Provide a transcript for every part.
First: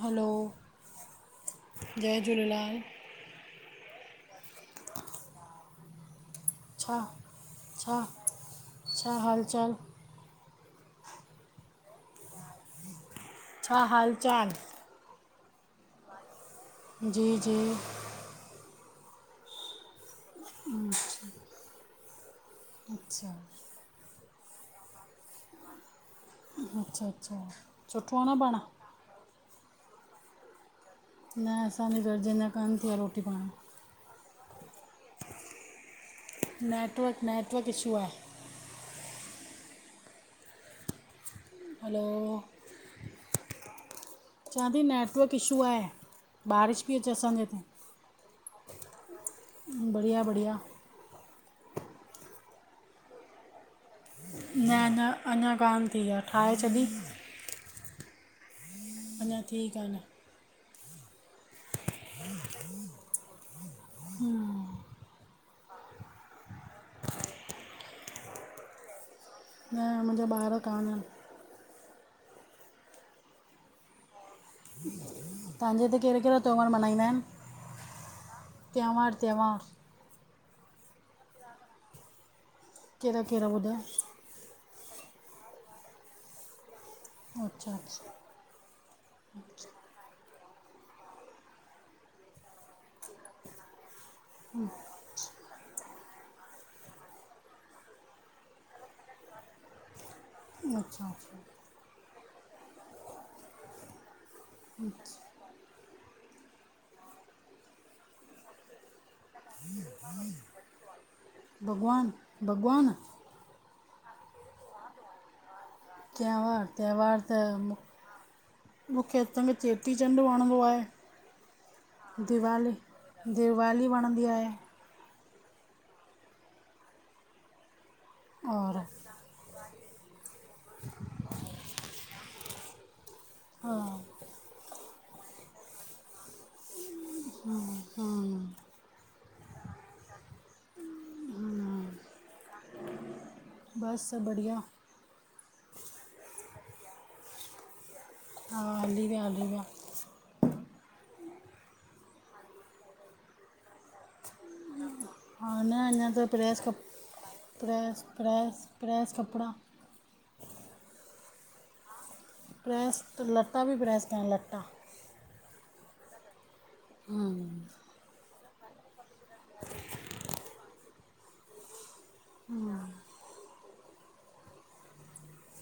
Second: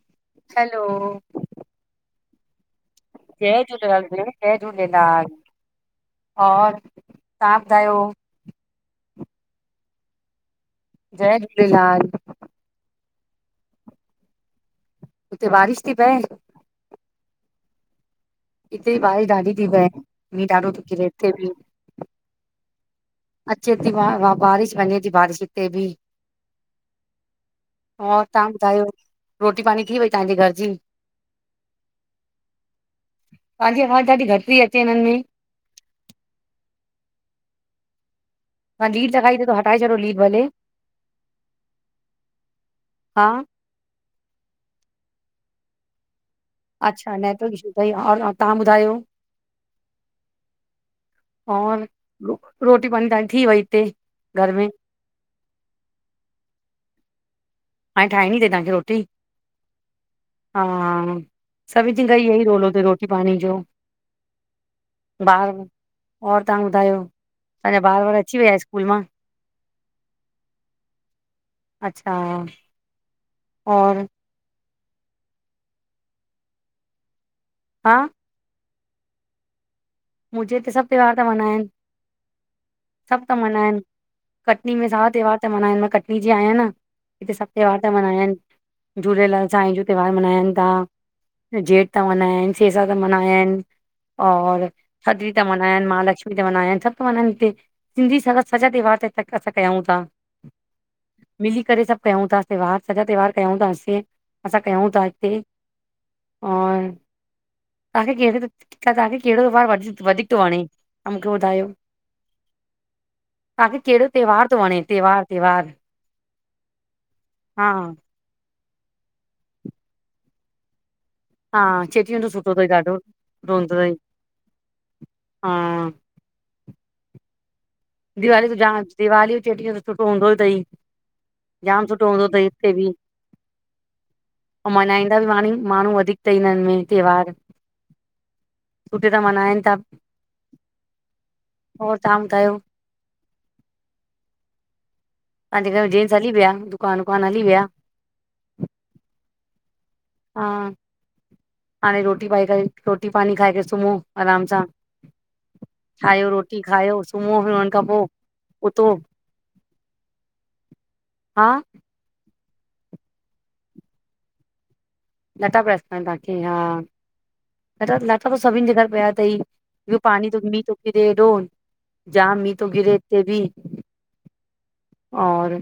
हलो, hello, जय झूलेलाल जय झूलेलाल भेण, जय झूलेलाल और छा तव्हां छा ॿुधायो? छा हाल चाल? जय झूलेलाल छा हाल चाल? उते बारिश थी पए? जी जी हिते बारिश डाढी थी पए, मींअ ॾाढो थो किरे हिते भी। अच्छा अचे थी बारिश वंञे थी बारिश हिते भी। अच्छा- अच्छा, सुठो और आ न तव्हां पाण। ॿुधायो? रोटी पाणी थी वेई तव्हांजे घर जी? न असांजे घर जी अंञां कान थी आ रोटी पाणी। तहांजीआवाज़ डाढी घट थी अचे हिनन में। नेटवर्क- नेटवर्क इशू आ। ह लीड त खाई थ त हटाए छॾो लीड भले। हलो हा चंआती नेटवर्क इशू आहे। बारिश पई अचे अच्छा असांजे नेटवर्क हिते, इशू अथई और और तव्हां ॿुधायो? बढ़िया- बढ़िया। और रोटी पाणी तांजी थी वई इते? न- न, अंञा कान थी आ, ठाहे छॾी। हाण ठाइणी थव तव्हखे रोटी? अंञा ठीकु आहे न। हा, सभिन चन ता [unintelligible] खां ई इहो ई रोलो थथई रोटी पाणी जो हम्म बार ब और तव्हां ॿुधायो असांजा ॿार बार अची विया स्कूल मां? ऐं मुंहिंजा ॿार कानन। अच्छा और तव्हांजे हिते कहिड़ा कहिड़ा त्योहार मल्हाईंदा आहिनि? हा। त्योहार, त्योहार मुंहिंजे हिते सभु त्योहार त मल्हाइनि कहिड़ा सभु त कहिड़ा मल्हाइनि। ॿुधाए कटनी में सारा त्योहार त मल्हानि मां कटनी जी आहियां न हिते सभु अच्छा त्योहार त मल्हा अच्छा आहिनि। झूलेलाल साईं जो त्योहार मल्हाइनि था जेठ था मल्हायनि सेसा था मल्हायनि और थदडी था मल्हायनि महालक्ष्मीा मल्हनि सभु त मल्हाइनि हिते। सिंधी स सॾा त्योहार ते असां कयूं था। अच्छा अछा मिली करे सभु कयूं था त्योहार सॼा त्योहार कयूं थासीं असां कयूं था हिते। और तव्हांखे कहिड़े तव्हांखे कहिड़ो त्योहार व वधीक थो वणे त मूंखे ॿुधायो। भॻवान भॻवान तव्हांखे कहिड़ो त्योहार थो वणे त्योहार त्योहार? त्योहार त्योहार त हा मूंखे हथां खे चेटीचंड वणंदो आहे। हा चेटीचंड सुठो अथई दीवाली ॾाढो सुठो हूंदो दीवाली अथई वणंदी आहे। हा दिवाली त जाम और दिवाली चेटींहं त सुठो हूंदो ई अथई जाम सुठो हूंदो अथई हिते बि। हा। ऐं मल्हाईंदा बि माणी माण्हू वधीक ईदांइ हिनन में त्योहार। हा सुठे सांह मल्हाइनि था, र तव्हां ॿुधायो? बस बढ़िया। तव्हजे घर मेंेंजेंटस हली विया दुकान वुकान हली विया? हा हली विया हली विया। हा। हाणे रोटी पाई करे रोटी पाणी खाए करे सुम्हो आराम सां। हा न अञा त ठाहियो प्रेस रोटी कप खायो सुम्हो फि हुन खां प्रेस प्रेस पोइ उथो। प्रेस कपिड़ा हा। प्रेस लटा बि प्रेस कयां लटा। न ता [inaudible] हम। ला लाटा त सभिनि जे घर पिया अथईियो पाणी मींहु थोो पीरे हेॾोन जाम मीय त गिरेे बि और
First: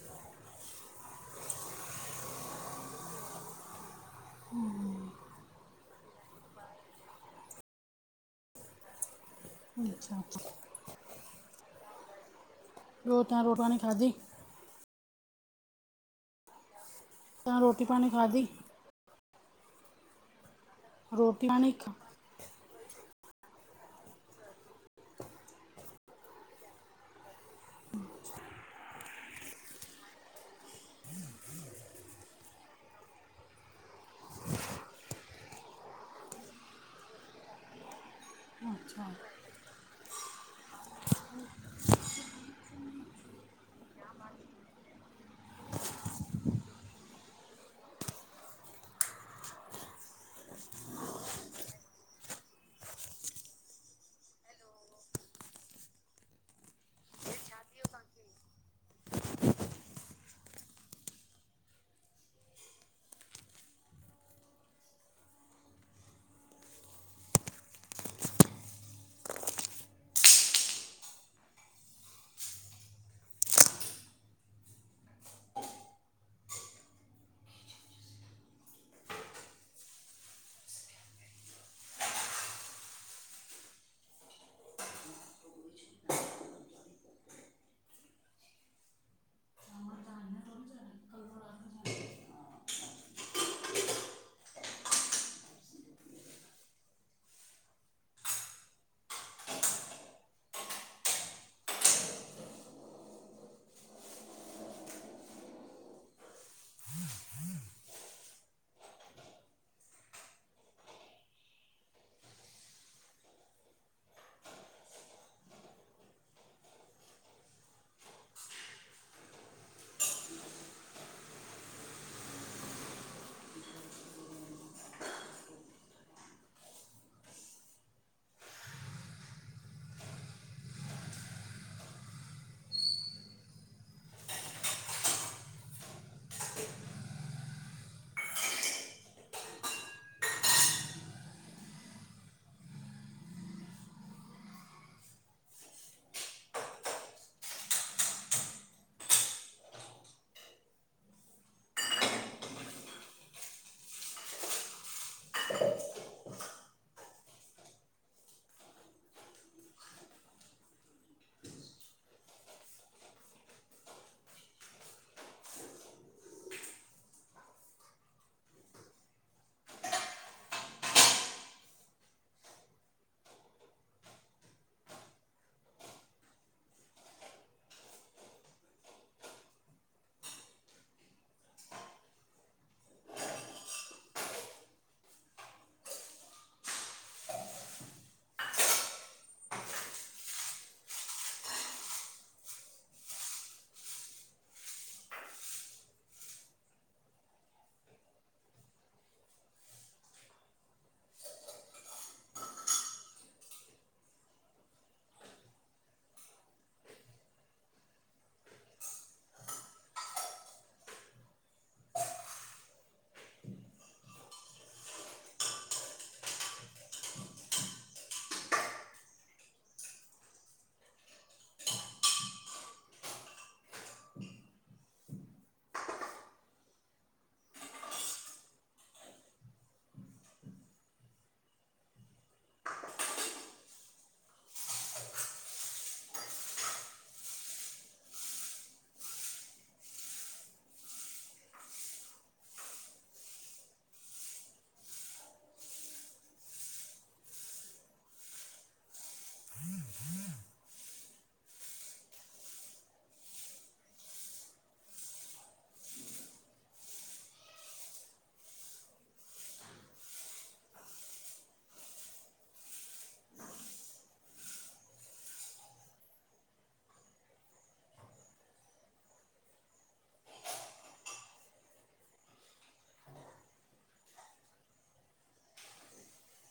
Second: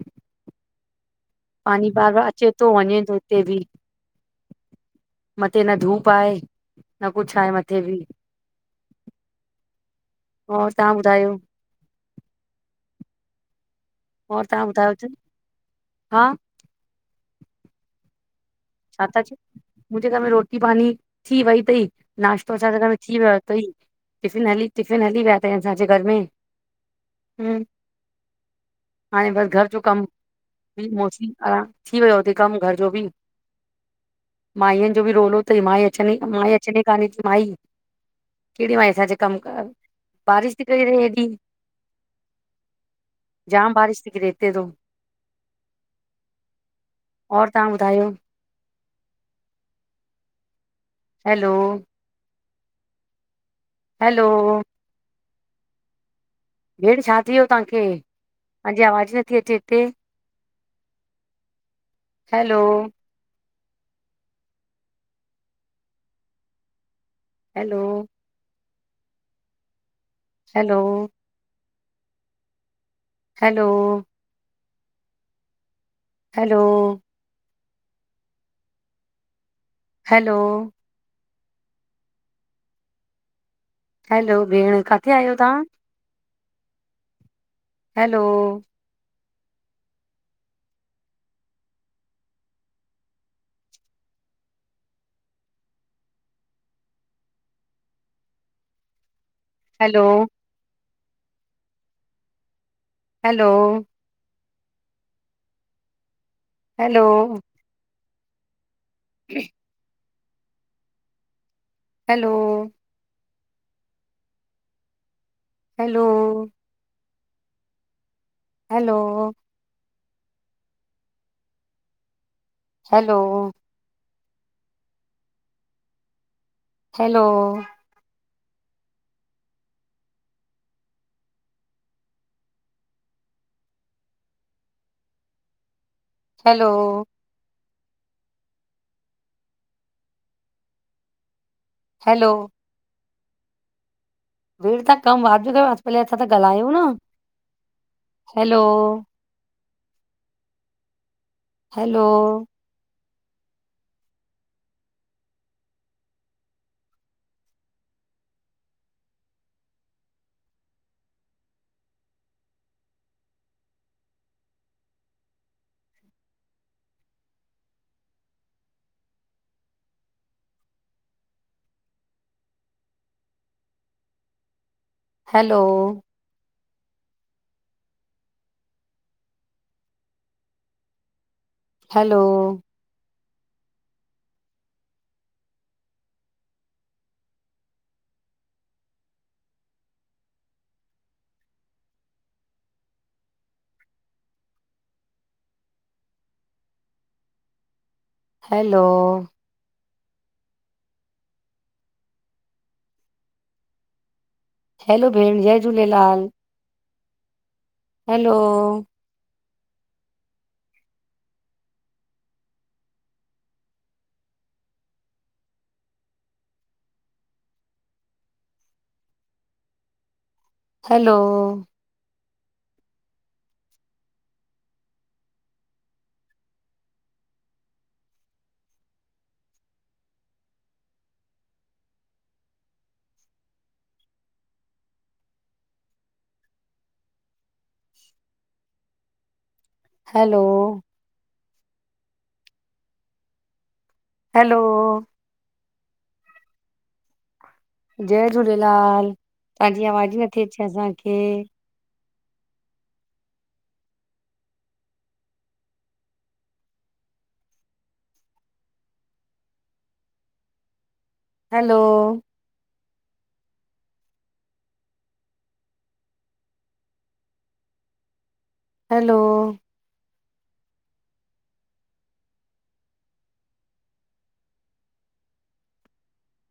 पानी बार अचे थो वञे थो उते बि मथे न धूप आहेए न कुझु आहे मथे बि अचछा ह तव्हां ॿुधायो? रो तवां रोटवानी खाधी? मर तव्हां ॿुधायोच, हा तव्हां रोटी पाणी खाधी? छा था मुंहिंजे घर में रोटी पानी थी रोटी वई तरई। पाणी नाश्तो असांजे घर में थी वियो अथई टिफ़िन हली टिफ़िन हली विया अथई असांजे घर में हम हाणे बसि घर जो कमु बि मोसी आराम थी वियो हुते कमु घर जो बि माईअनि जो बि रोलो अथई माई अची माई अचनी कान्हे थी माई कहिड़ी माई अच्छा अचेती कम करण बारिश ती पई रहे थी जाम बारिश थी की रेते थो [unintelligible] और तव्हां ॿुधायो हलो हलो भेण छा थियो तव्हांखे तव्हांजी आवाज़ ई नथी अचे हिते hello hello hello hello hello hello hello भेण किथे आहियो तव्हां हलो [unintelligible] हलो हलो हलो ह hello hello hello hello hello hello hello भीड़ त कम आ अॼु न पहले त गाल्हायूं न hello hello hello hello hello hello भेण जय Jhulelal hello hello hello hello जय झूलेलाल तव्हांजी आवाजी ई नथी अचे असांखे हलो [unintelligible] हलो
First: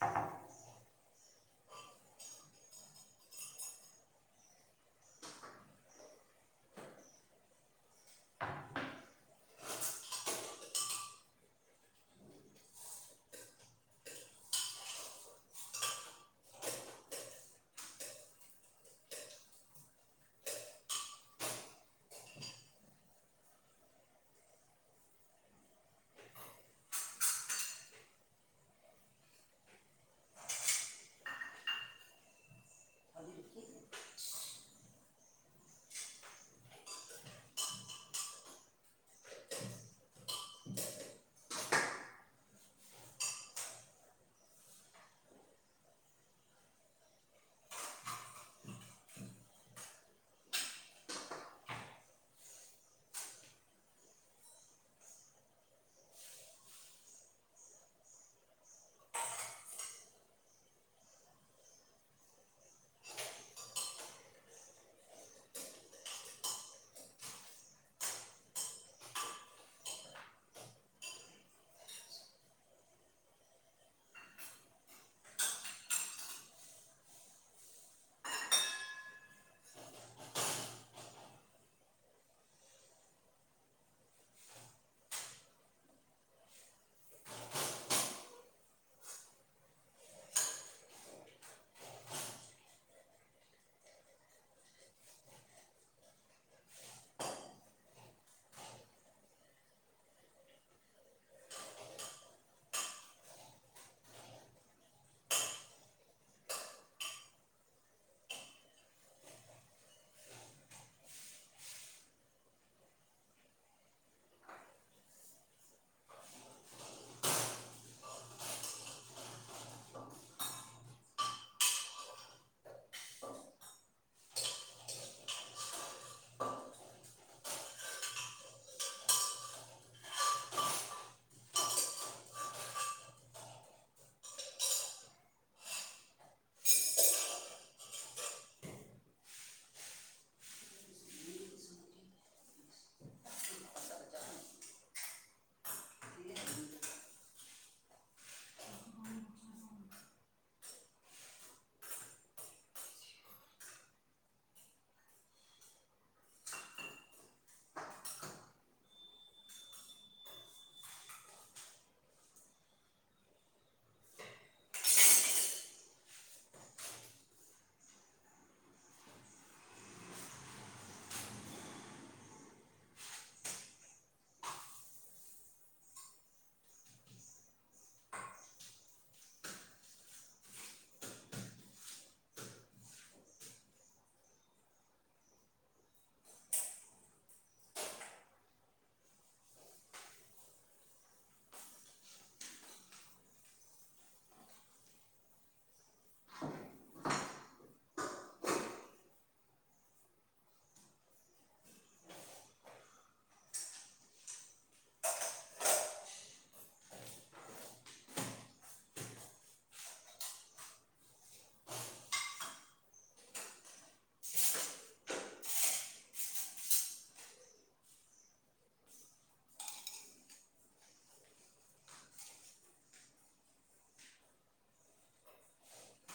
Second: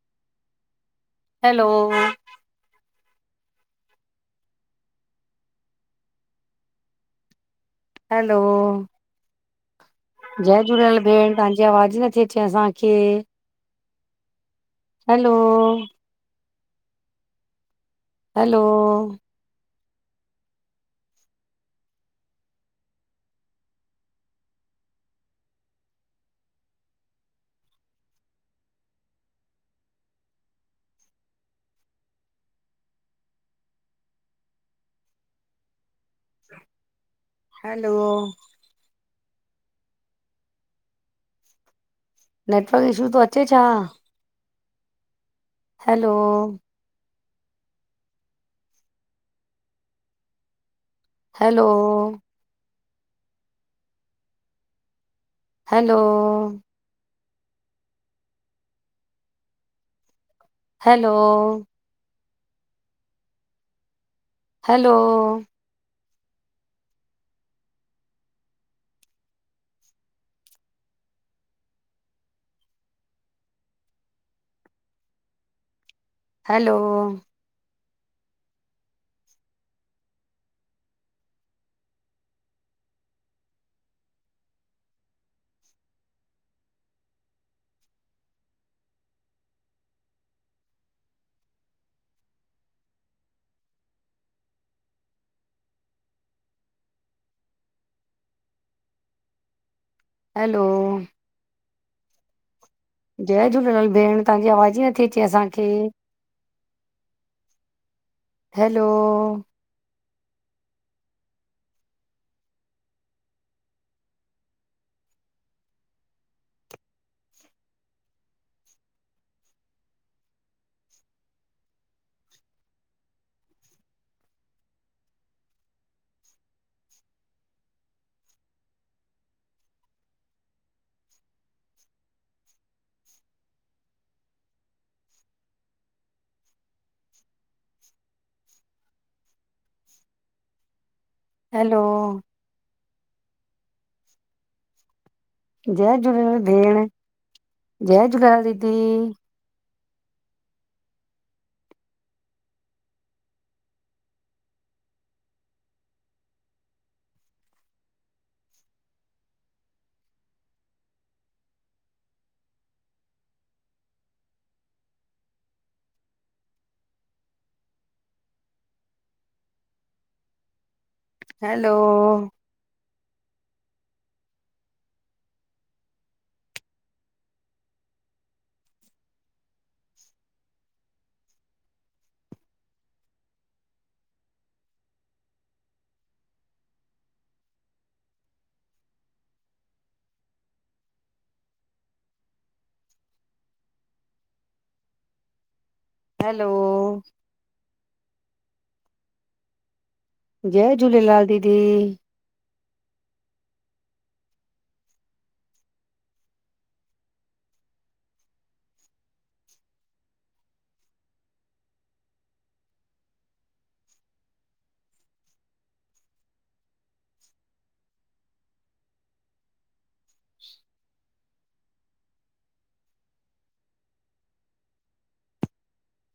हा हा [unintelligible] हैलो हलो जय झूलेलाल भेण तव्हांजी आवाज़ ई नथी अचे असांखे हलो हलो [unintelligible] हलो नेटवर्क इशू थो अचे छा? Hello hello hello hello hello hello hello जय झूलेलाल भेण तव्हांजी आवाज़ ई नथी अचे असांखे हलो हलो [unintelligible] जय झूलेलाल भेण, जय झूलेलाल दीदी हलो हलो जय झूलेलाल दीदी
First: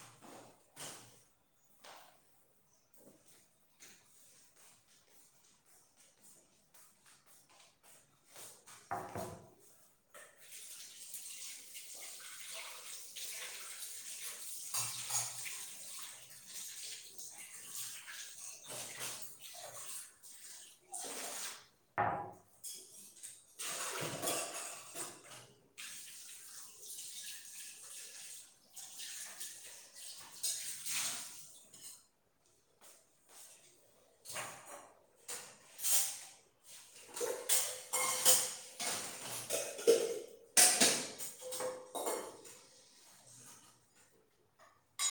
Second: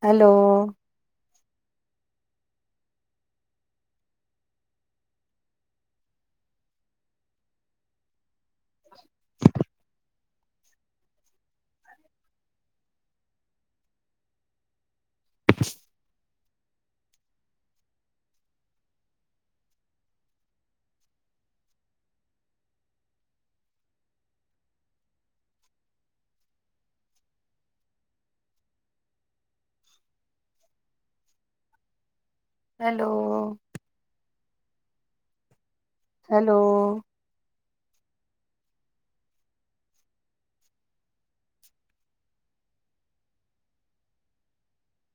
हलो [unintelligible] हलो हलो